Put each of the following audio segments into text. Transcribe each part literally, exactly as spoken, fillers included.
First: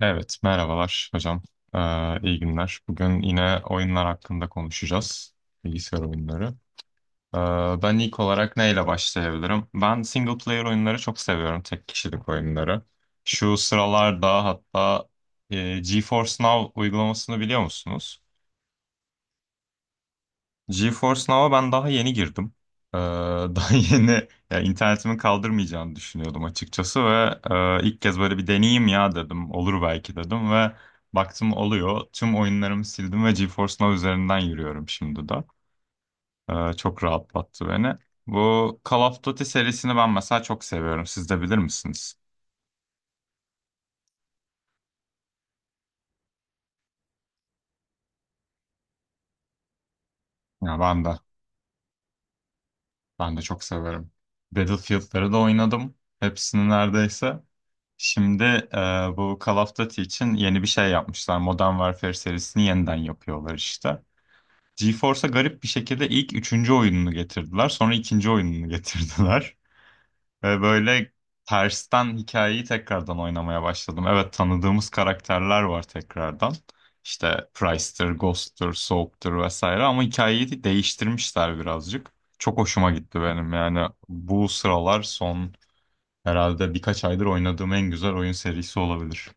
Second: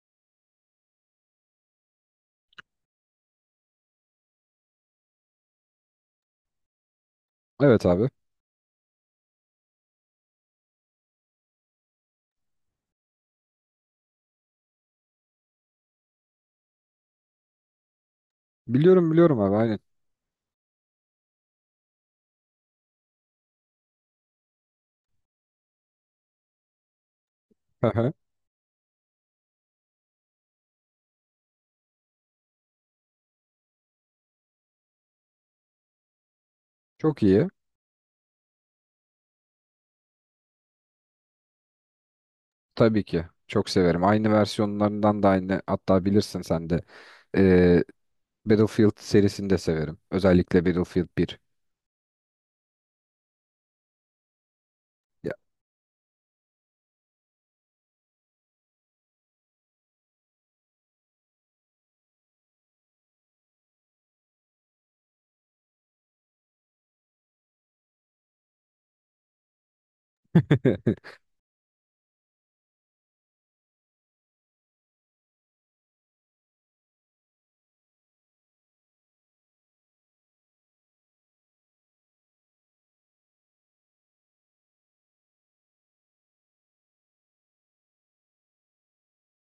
Evet, merhabalar hocam. Ee, iyi günler. Bugün yine oyunlar hakkında konuşacağız. Bilgisayar oyunları. Ee, Evet ben abi. ilk olarak neyle başlayabilirim? Ben single player oyunları çok seviyorum, tek kişilik oyunları. Şu sıralarda hatta e, GeForce Now uygulamasını biliyor musunuz? Biliyorum biliyorum abi aynen. GeForce Now'a ben daha yeni girdim. Ee, daha yeni ya internetimin kaldırmayacağını düşünüyordum açıkçası ve e, ilk Aha. kez böyle bir deneyeyim ya dedim. Olur belki dedim ve baktım oluyor. Tüm oyunlarımı sildim ve GeForce Now üzerinden yürüyorum şimdi de. Ee, çok Çok iyi. rahatlattı beni. Bu Call of Duty serisini ben mesela çok seviyorum. Siz de bilir misiniz? Tabii ki. Çok severim. Aynı versiyonlarından da aynı. Hatta bilirsin sen de. Ee, Battlefield serisini de severim. Özellikle Ya Battlefield ben de. bir Ben de çok severim. Battlefield'ları Ya- da oynadım. Hepsini neredeyse. Şimdi e, bu Call of Duty için yeni bir şey yapmışlar. Modern Warfare serisini yeniden yapıyorlar işte. GeForce'a garip bir şekilde ilk üçüncü oyununu getirdiler. Sonra ikinci oyununu getirdiler. Ve böyle tersten hikayeyi tekrardan oynamaya başladım. Evet, tanıdığımız karakterler var tekrardan. İşte Price'tır, Ghost'tur, Soap'tur vesaire ama hikayeyi de değiştirmişler birazcık. Çok hoşuma gitti benim yani bu sıralar son herhalde birkaç aydır oynadığım en güzel oyun serisi olabilir.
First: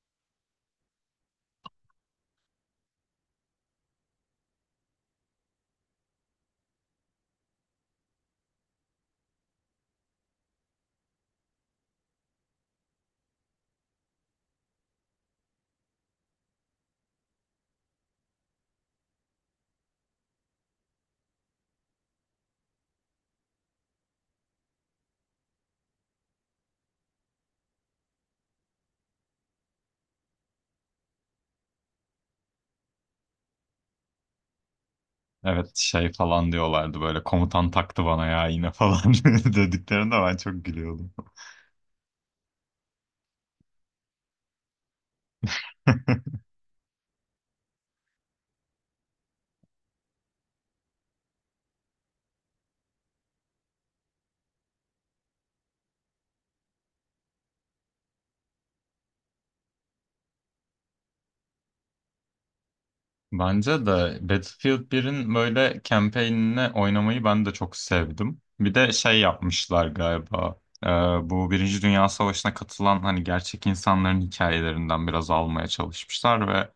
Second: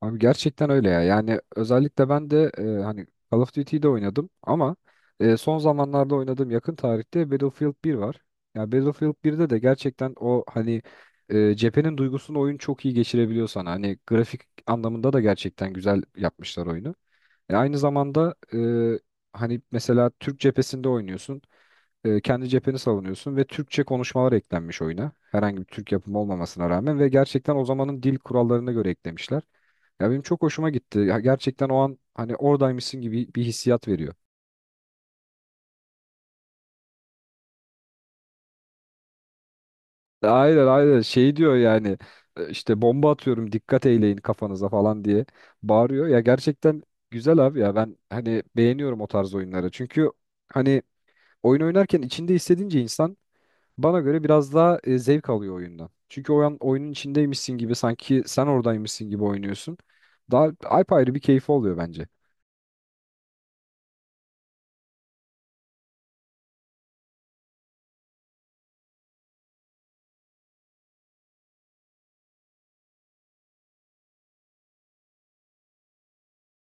Abi gerçekten öyle ya. Yani özellikle ben de e, hani Call of Duty'yi de oynadım ama e, son zamanlarda oynadığım yakın tarihte Battlefield bir var. Ya Battlefield birde de gerçekten o hani e, cephenin duygusunu oyun çok iyi geçirebiliyor sana. Hani grafik anlamında da gerçekten güzel yapmışlar oyunu. E, aynı zamanda e, hani mesela Türk cephesinde oynuyorsun. E, kendi cepheni savunuyorsun ve Türkçe konuşmalar eklenmiş oyuna. Herhangi bir Türk yapımı olmamasına rağmen ve gerçekten o zamanın dil kurallarına göre eklemişler. Ya benim çok hoşuma gitti. Ya gerçekten o an hani oradaymışsın gibi bir hissiyat veriyor. Evet şey falan diyorlardı böyle komutan taktı bana ya yine falan dediklerinde ben çok Aynen aynen gülüyordum. şey diyor yani e, işte bomba atıyorum dikkat eyleyin kafanıza falan diye bağırıyor. Ya gerçekten güzel abi ya ben hani beğeniyorum o tarz oyunları. Çünkü hani oyun oynarken içinde hissedince insan. Bana göre biraz daha e, zevk alıyor oyundan. Çünkü oyun, oyunun içindeymişsin gibi sanki sen oradaymışsın gibi oynuyorsun. Daha apayrı bir keyfi oluyor bence. Bence de Battlefield birin böyle campaign'ine oynamayı ben de çok sevdim. Bir de şey yapmışlar galiba. e, bu Birinci Dünya Savaşı'na katılan hani gerçek insanların hikayelerinden biraz almaya çalışmışlar ve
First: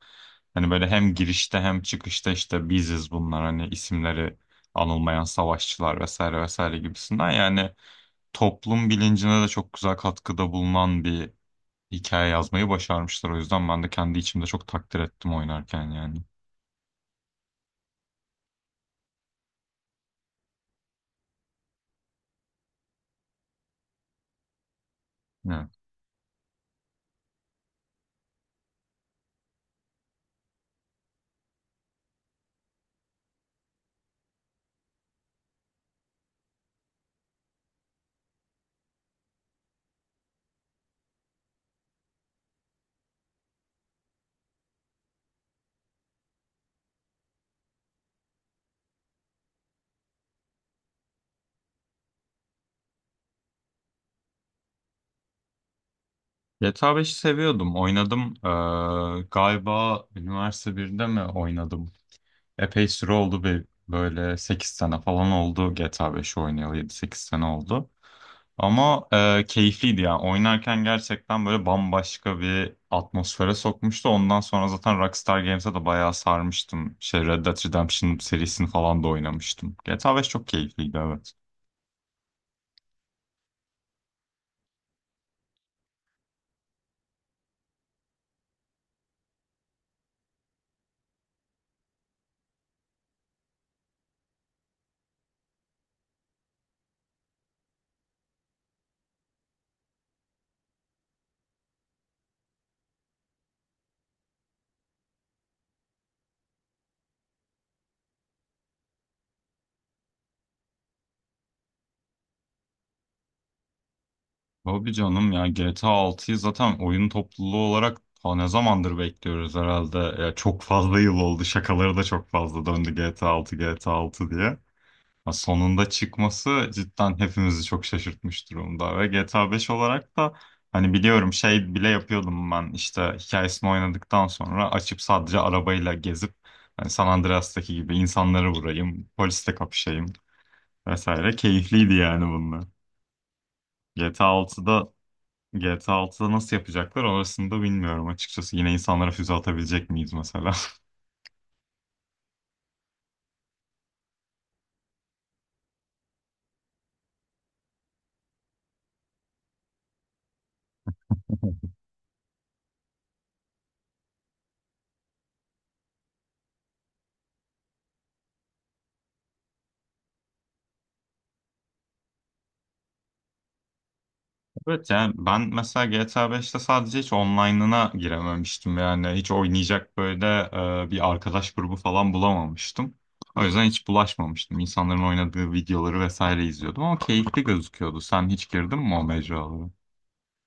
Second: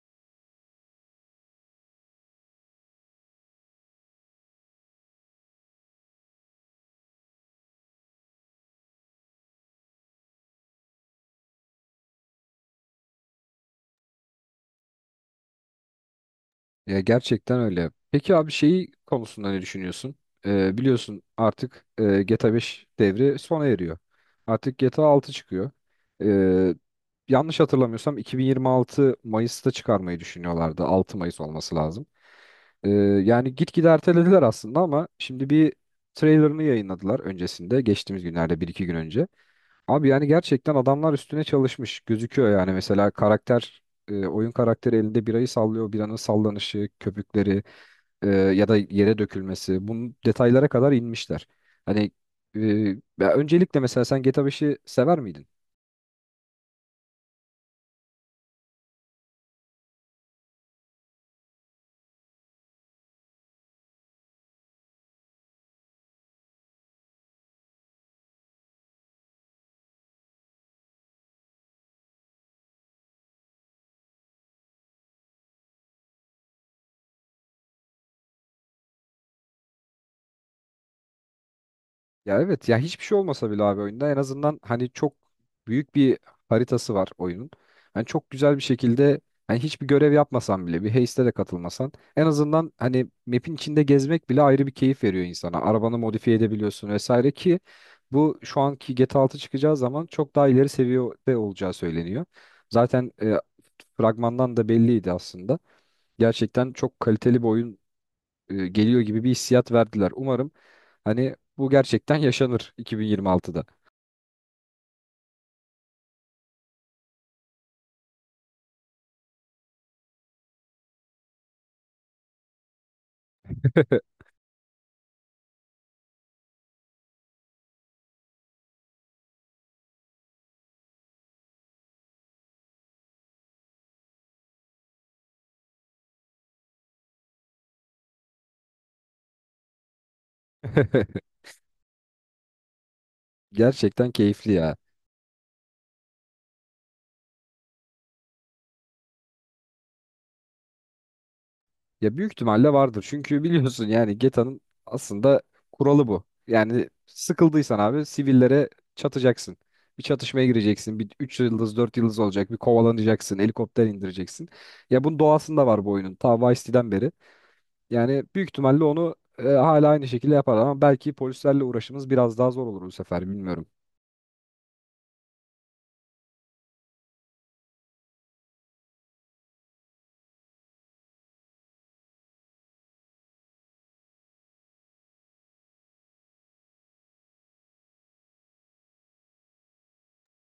hani böyle hem girişte hem çıkışta işte biziz bunlar hani isimleri anılmayan savaşçılar vesaire vesaire gibisinden yani toplum bilincine de çok güzel katkıda bulunan bir hikaye yazmayı başarmışlar. O yüzden ben de kendi içimde çok takdir ettim oynarken yani. Ya gerçekten öyle. Peki abi şeyi konusunda ne düşünüyorsun? Ee, biliyorsun artık e, G T A beş devri sona eriyor. Artık G T A altı çıkıyor. Ee, Yanlış hatırlamıyorsam iki bin yirmi altı Mayıs'ta çıkarmayı düşünüyorlardı. Altı Mayıs olması lazım. Ee, Yani gitgide ertelediler aslında ama şimdi bir trailerını yayınladılar öncesinde. Geçtiğimiz günlerde bir iki gün önce. Abi yani gerçekten adamlar üstüne çalışmış gözüküyor yani mesela karakter e, oyun karakteri elinde birayı sallıyor biranın sallanışı köpükleri e, ya da yere dökülmesi bunun detaylara kadar inmişler. Hani e, ya öncelikle mesela sen G T A beşi sever miydin? G T A beşi seviyordum. Oynadım. Ee, galiba üniversite birde mi oynadım? Epey süre oldu. Bir, böyle sekiz sene falan oldu G T A beşi oynayalı. Yedi sekiz sene oldu. Ama e, keyifliydi yani. Oynarken gerçekten böyle bambaşka bir atmosfere sokmuştu. Ondan sonra zaten Rockstar Games'e de bayağı sarmıştım. Şey Red Dead Redemption serisini falan da oynamıştım. G T A beş çok keyifliydi, evet. Ya evet ya hiçbir şey olmasa bile abi oyunda en azından hani çok büyük bir haritası var oyunun. Hani çok güzel bir şekilde hani hiçbir görev yapmasan bile bir heiste de katılmasan en azından hani map'in içinde gezmek bile ayrı bir keyif veriyor insana. Arabanı modifiye edebiliyorsun vesaire ki bu şu anki G T A altı çıkacağı zaman çok daha ileri seviyede olacağı söyleniyor. Zaten e, fragmandan da belliydi aslında. Gerçekten çok kaliteli bir oyun e, geliyor gibi bir hissiyat verdiler. Umarım hani bu gerçekten yaşanır iki bin yirmi altıda. Tabii canım ya G T A altıyı zaten oyun topluluğu olarak ta ne zamandır bekliyoruz herhalde. Ya çok fazla yıl oldu. Şakaları da çok fazla döndü G T A altı G T A altı diye. Ya sonunda çıkması cidden hepimizi çok şaşırtmış durumda. Ve G T A beş olarak da hani biliyorum şey bile yapıyordum ben işte hikayesini oynadıktan sonra açıp sadece arabayla gezip hani San Andreas'taki gibi insanları vurayım, polisle kapışayım vesaire. Keyifliydi yani bunlar. Gerçekten GTA keyifli ya. 6'da GTA 6'da nasıl yapacaklar orasını da bilmiyorum açıkçası. Yine insanlara füze atabilecek miyiz mesela? Ya büyük ihtimalle vardır. Çünkü biliyorsun yani Geta'nın aslında kuralı bu. Yani sıkıldıysan abi sivillere çatacaksın. Bir çatışmaya gireceksin. Bir üç yıldız dört yıldız olacak. Bir kovalanacaksın. Helikopter indireceksin. Ya bunun doğasında var bu oyunun. Ta Vice City'den beri. Yani büyük ihtimalle onu e, hala aynı şekilde yapar ama belki polislerle uğraşımız biraz daha zor olur bu sefer bilmiyorum. Evet yani ben mesela G T A beşte sadece hiç online'ına girememiştim. Yani hiç oynayacak böyle e, bir arkadaş grubu falan bulamamıştım. O yüzden hiç bulaşmamıştım. İnsanların oynadığı videoları vesaire izliyordum ama keyifli gözüküyordu. Sen hiç girdin mi o mecralara?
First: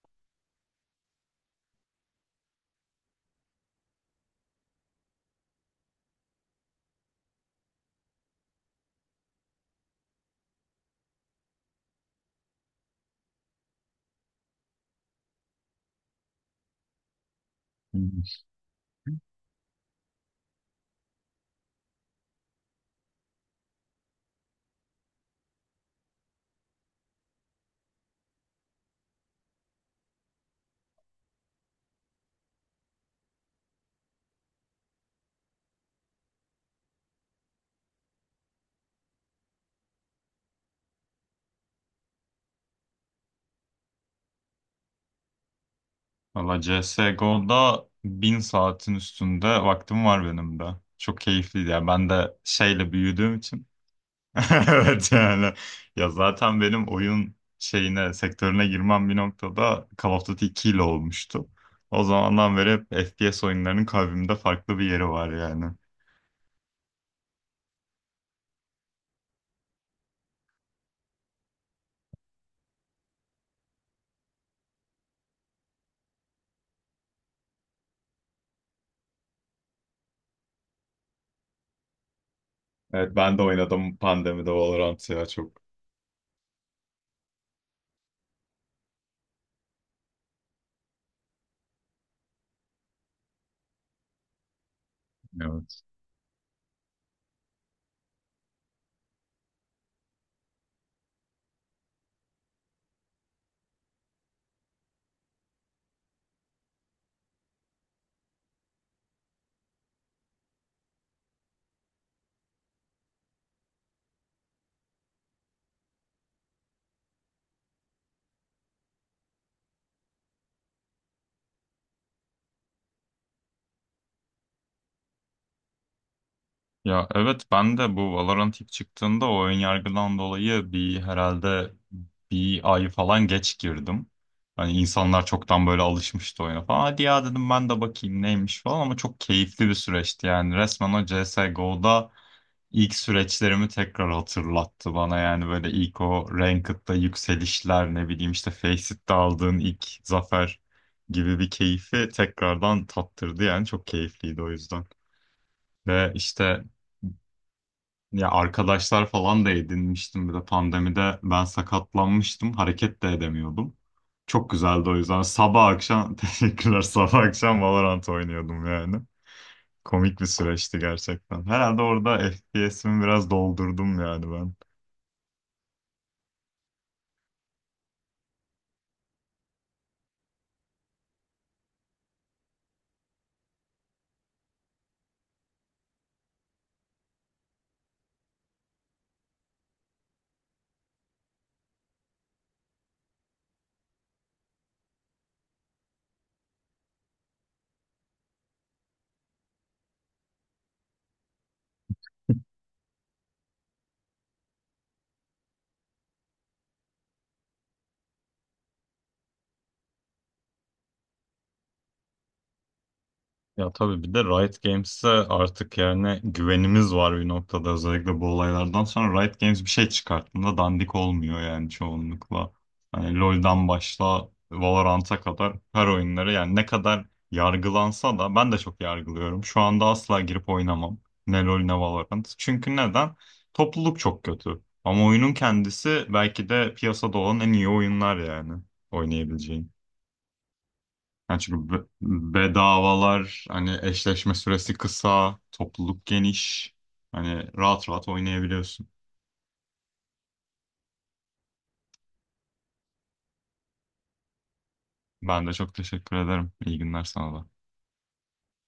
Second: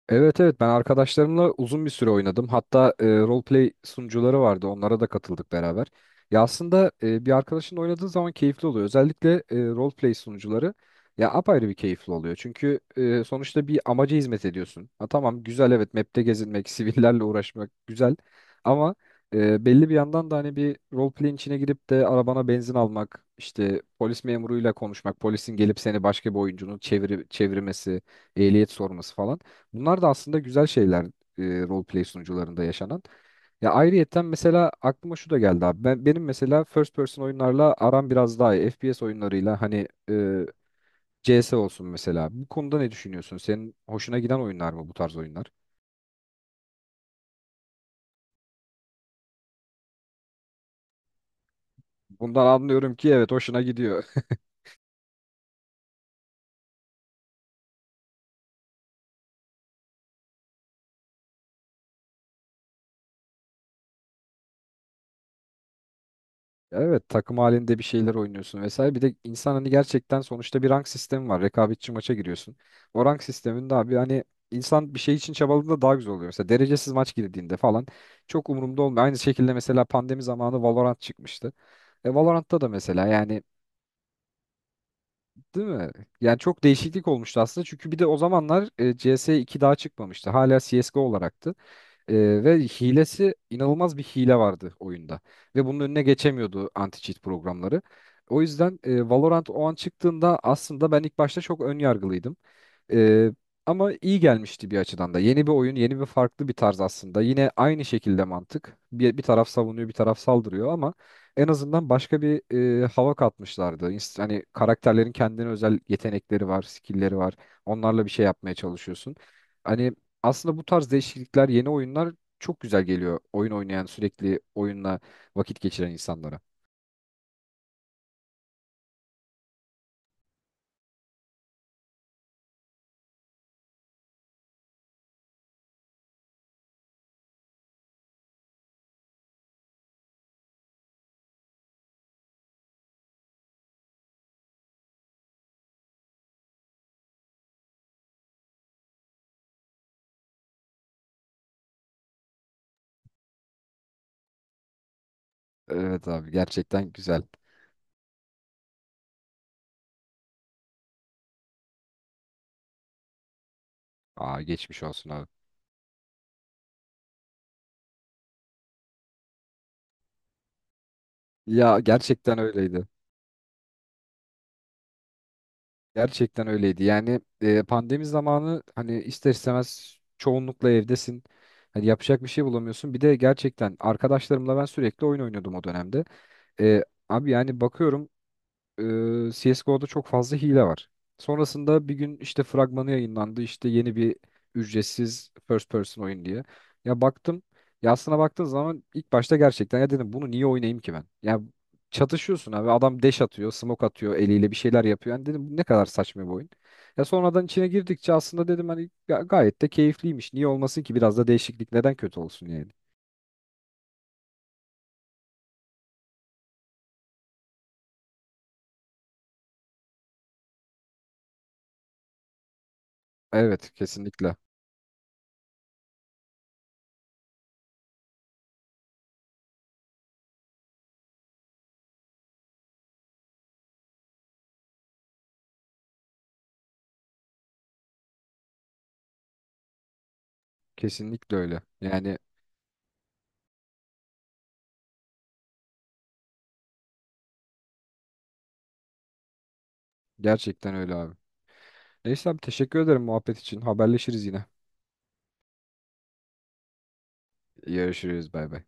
Evet evet ben arkadaşlarımla uzun bir süre oynadım. Hatta e, roleplay sunucuları vardı. Onlara da katıldık beraber. Ya aslında e, bir arkadaşın oynadığı zaman keyifli oluyor. Özellikle e, roleplay sunucuları ya apayrı bir keyifli oluyor. Çünkü e, sonuçta bir amaca hizmet ediyorsun. Ha tamam güzel evet map'te gezinmek, sivillerle uğraşmak güzel. Hmm. Ama e, belli bir yandan da hani bir roleplay'in içine girip de arabana benzin almak, işte polis memuruyla konuşmak, polisin gelip seni başka bir oyuncunun çeviri, çevirmesi, ehliyet sorması falan. Bunlar da aslında güzel şeyler e, roleplay sunucularında yaşanan. Ya ayrıyetten mesela aklıma şu da geldi abi. Ben, benim mesela first person oyunlarla aram biraz daha iyi. F P S oyunlarıyla hani e, C S olsun mesela. Bu konuda ne düşünüyorsun? Senin hoşuna giden oyunlar mı bu tarz oyunlar? Valla C S G O'da bin saatin üstünde vaktim var benim de. Çok keyifliydi. Yani ben de Bundan şeyle anlıyorum ki evet büyüdüğüm hoşuna için gidiyor. evet yani ya zaten benim oyun şeyine sektörüne girmem bir noktada Call of Duty iki ile olmuştu. O zamandan beri hep F P S oyunlarının kalbimde farklı bir yeri var yani. Ya evet takım halinde bir şeyler oynuyorsun vesaire. Bir de insan hani gerçekten sonuçta bir rank sistemi var. Rekabetçi maça giriyorsun. O rank sisteminde abi hani insan bir şey için çabaladığında daha güzel oluyor. Mesela derecesiz maç girdiğinde falan çok umurumda olmuyor. Aynı şekilde mesela pandemi zamanı Valorant çıkmıştı. E Valorant'ta da mesela Evet ben yani de oynadım pandemide Valorant ya çok. değil mi? Yani çok değişiklik olmuştu aslında. Çünkü bir de o zamanlar e, C S iki daha çıkmamıştı. Hala C S G O olaraktı. Ee, ve hilesi inanılmaz bir hile vardı oyunda. Ve bunun Evet. önüne geçemiyordu anti-cheat programları. O yüzden e, Valorant o an çıktığında aslında ben ilk başta çok ön yargılıydım. Ee, Ama iyi gelmişti bir açıdan da. Yeni bir oyun, yeni bir farklı bir tarz aslında. Yine aynı şekilde mantık. Bir, bir taraf savunuyor, bir taraf saldırıyor ama en azından başka bir e, hava katmışlardı. İns- Hani karakterlerin kendine özel yetenekleri var, skill'leri var. Onlarla bir şey yapmaya çalışıyorsun. Hani aslında bu tarz değişiklikler, yeni oyunlar çok güzel geliyor. Oyun oynayan, sürekli oyunla vakit geçiren insanlara. Ya evet ben de bu Valorant ilk çıktığında o ön yargıdan dolayı bir herhalde bir ay falan geç girdim. Hani insanlar çoktan böyle alışmıştı oyuna falan. Hadi ya dedim ben de bakayım neymiş falan ama çok keyifli bir süreçti yani. Resmen o C S. C S G O'da ilk süreçlerimi tekrar hatırlattı bana yani böyle ilk o Ranked'da yükselişler ne bileyim işte Faceit aldığın ilk zafer gibi bir keyfi tekrardan tattırdı yani çok keyifliydi o yüzden. Evet Ve abi işte gerçekten güzel. ya arkadaşlar falan da edinmiştim. Bir de pandemide ben sakatlanmıştım. Hareket de edemiyordum. Aa Çok geçmiş güzeldi o olsun yüzden. abi. Sabah akşam teşekkürler. Sabah akşam Valorant oynuyordum yani. Komik bir süreçti gerçekten. Ya Herhalde orada gerçekten öyleydi. F P S'imi biraz doldurdum yani ben. Gerçekten öyleydi. Yani e, pandemi zamanı hani ister istemez çoğunlukla evdesin. Hani yapacak bir şey bulamıyorsun. Bir de gerçekten arkadaşlarımla ben sürekli oyun oynuyordum o dönemde. E, Abi yani bakıyorum e, C S G O'da çok fazla hile var. Sonrasında bir gün işte fragmanı yayınlandı. İşte yeni bir ücretsiz first person oyun diye. Ya baktım. Ya aslına baktığın zaman ilk başta gerçekten ya dedim bunu niye oynayayım ki ben? Ya çatışıyorsun abi. Adam dash atıyor, smoke atıyor eliyle bir şeyler yapıyor. Yani dedim bu ne kadar saçma bir oyun. Ya sonradan içine girdikçe aslında dedim hani ga- gayet de keyifliymiş. Niye olmasın ki biraz da değişiklik neden kötü olsun yani? Ya tabii bir de Riot Games'e artık yani güvenimiz var bir noktada, özellikle bu olaylardan sonra Riot Games bir şey çıkarttığında dandik olmuyor yani çoğunlukla. Hani LoL'dan Evet başla kesinlikle. Valorant'a kadar her oyunları yani ne kadar yargılansa da ben de çok yargılıyorum. Şu anda asla girip oynamam. Ne LoL ne Valorant. Çünkü neden? Topluluk çok kötü. Ama oyunun kendisi belki de piyasada olan en iyi oyunlar yani oynayabileceğin. Kesinlikle Yani öyle. çünkü be- Yani bedavalar, hani eşleşme süresi kısa, topluluk geniş. Hani rahat rahat oynayabiliyorsun. gerçekten öyle abi. Neyse abi teşekkür ederim muhabbet için. Haberleşiriz yine. Ben de çok teşekkür ederim. İyi günler sana da. Görüşürüz bay bay.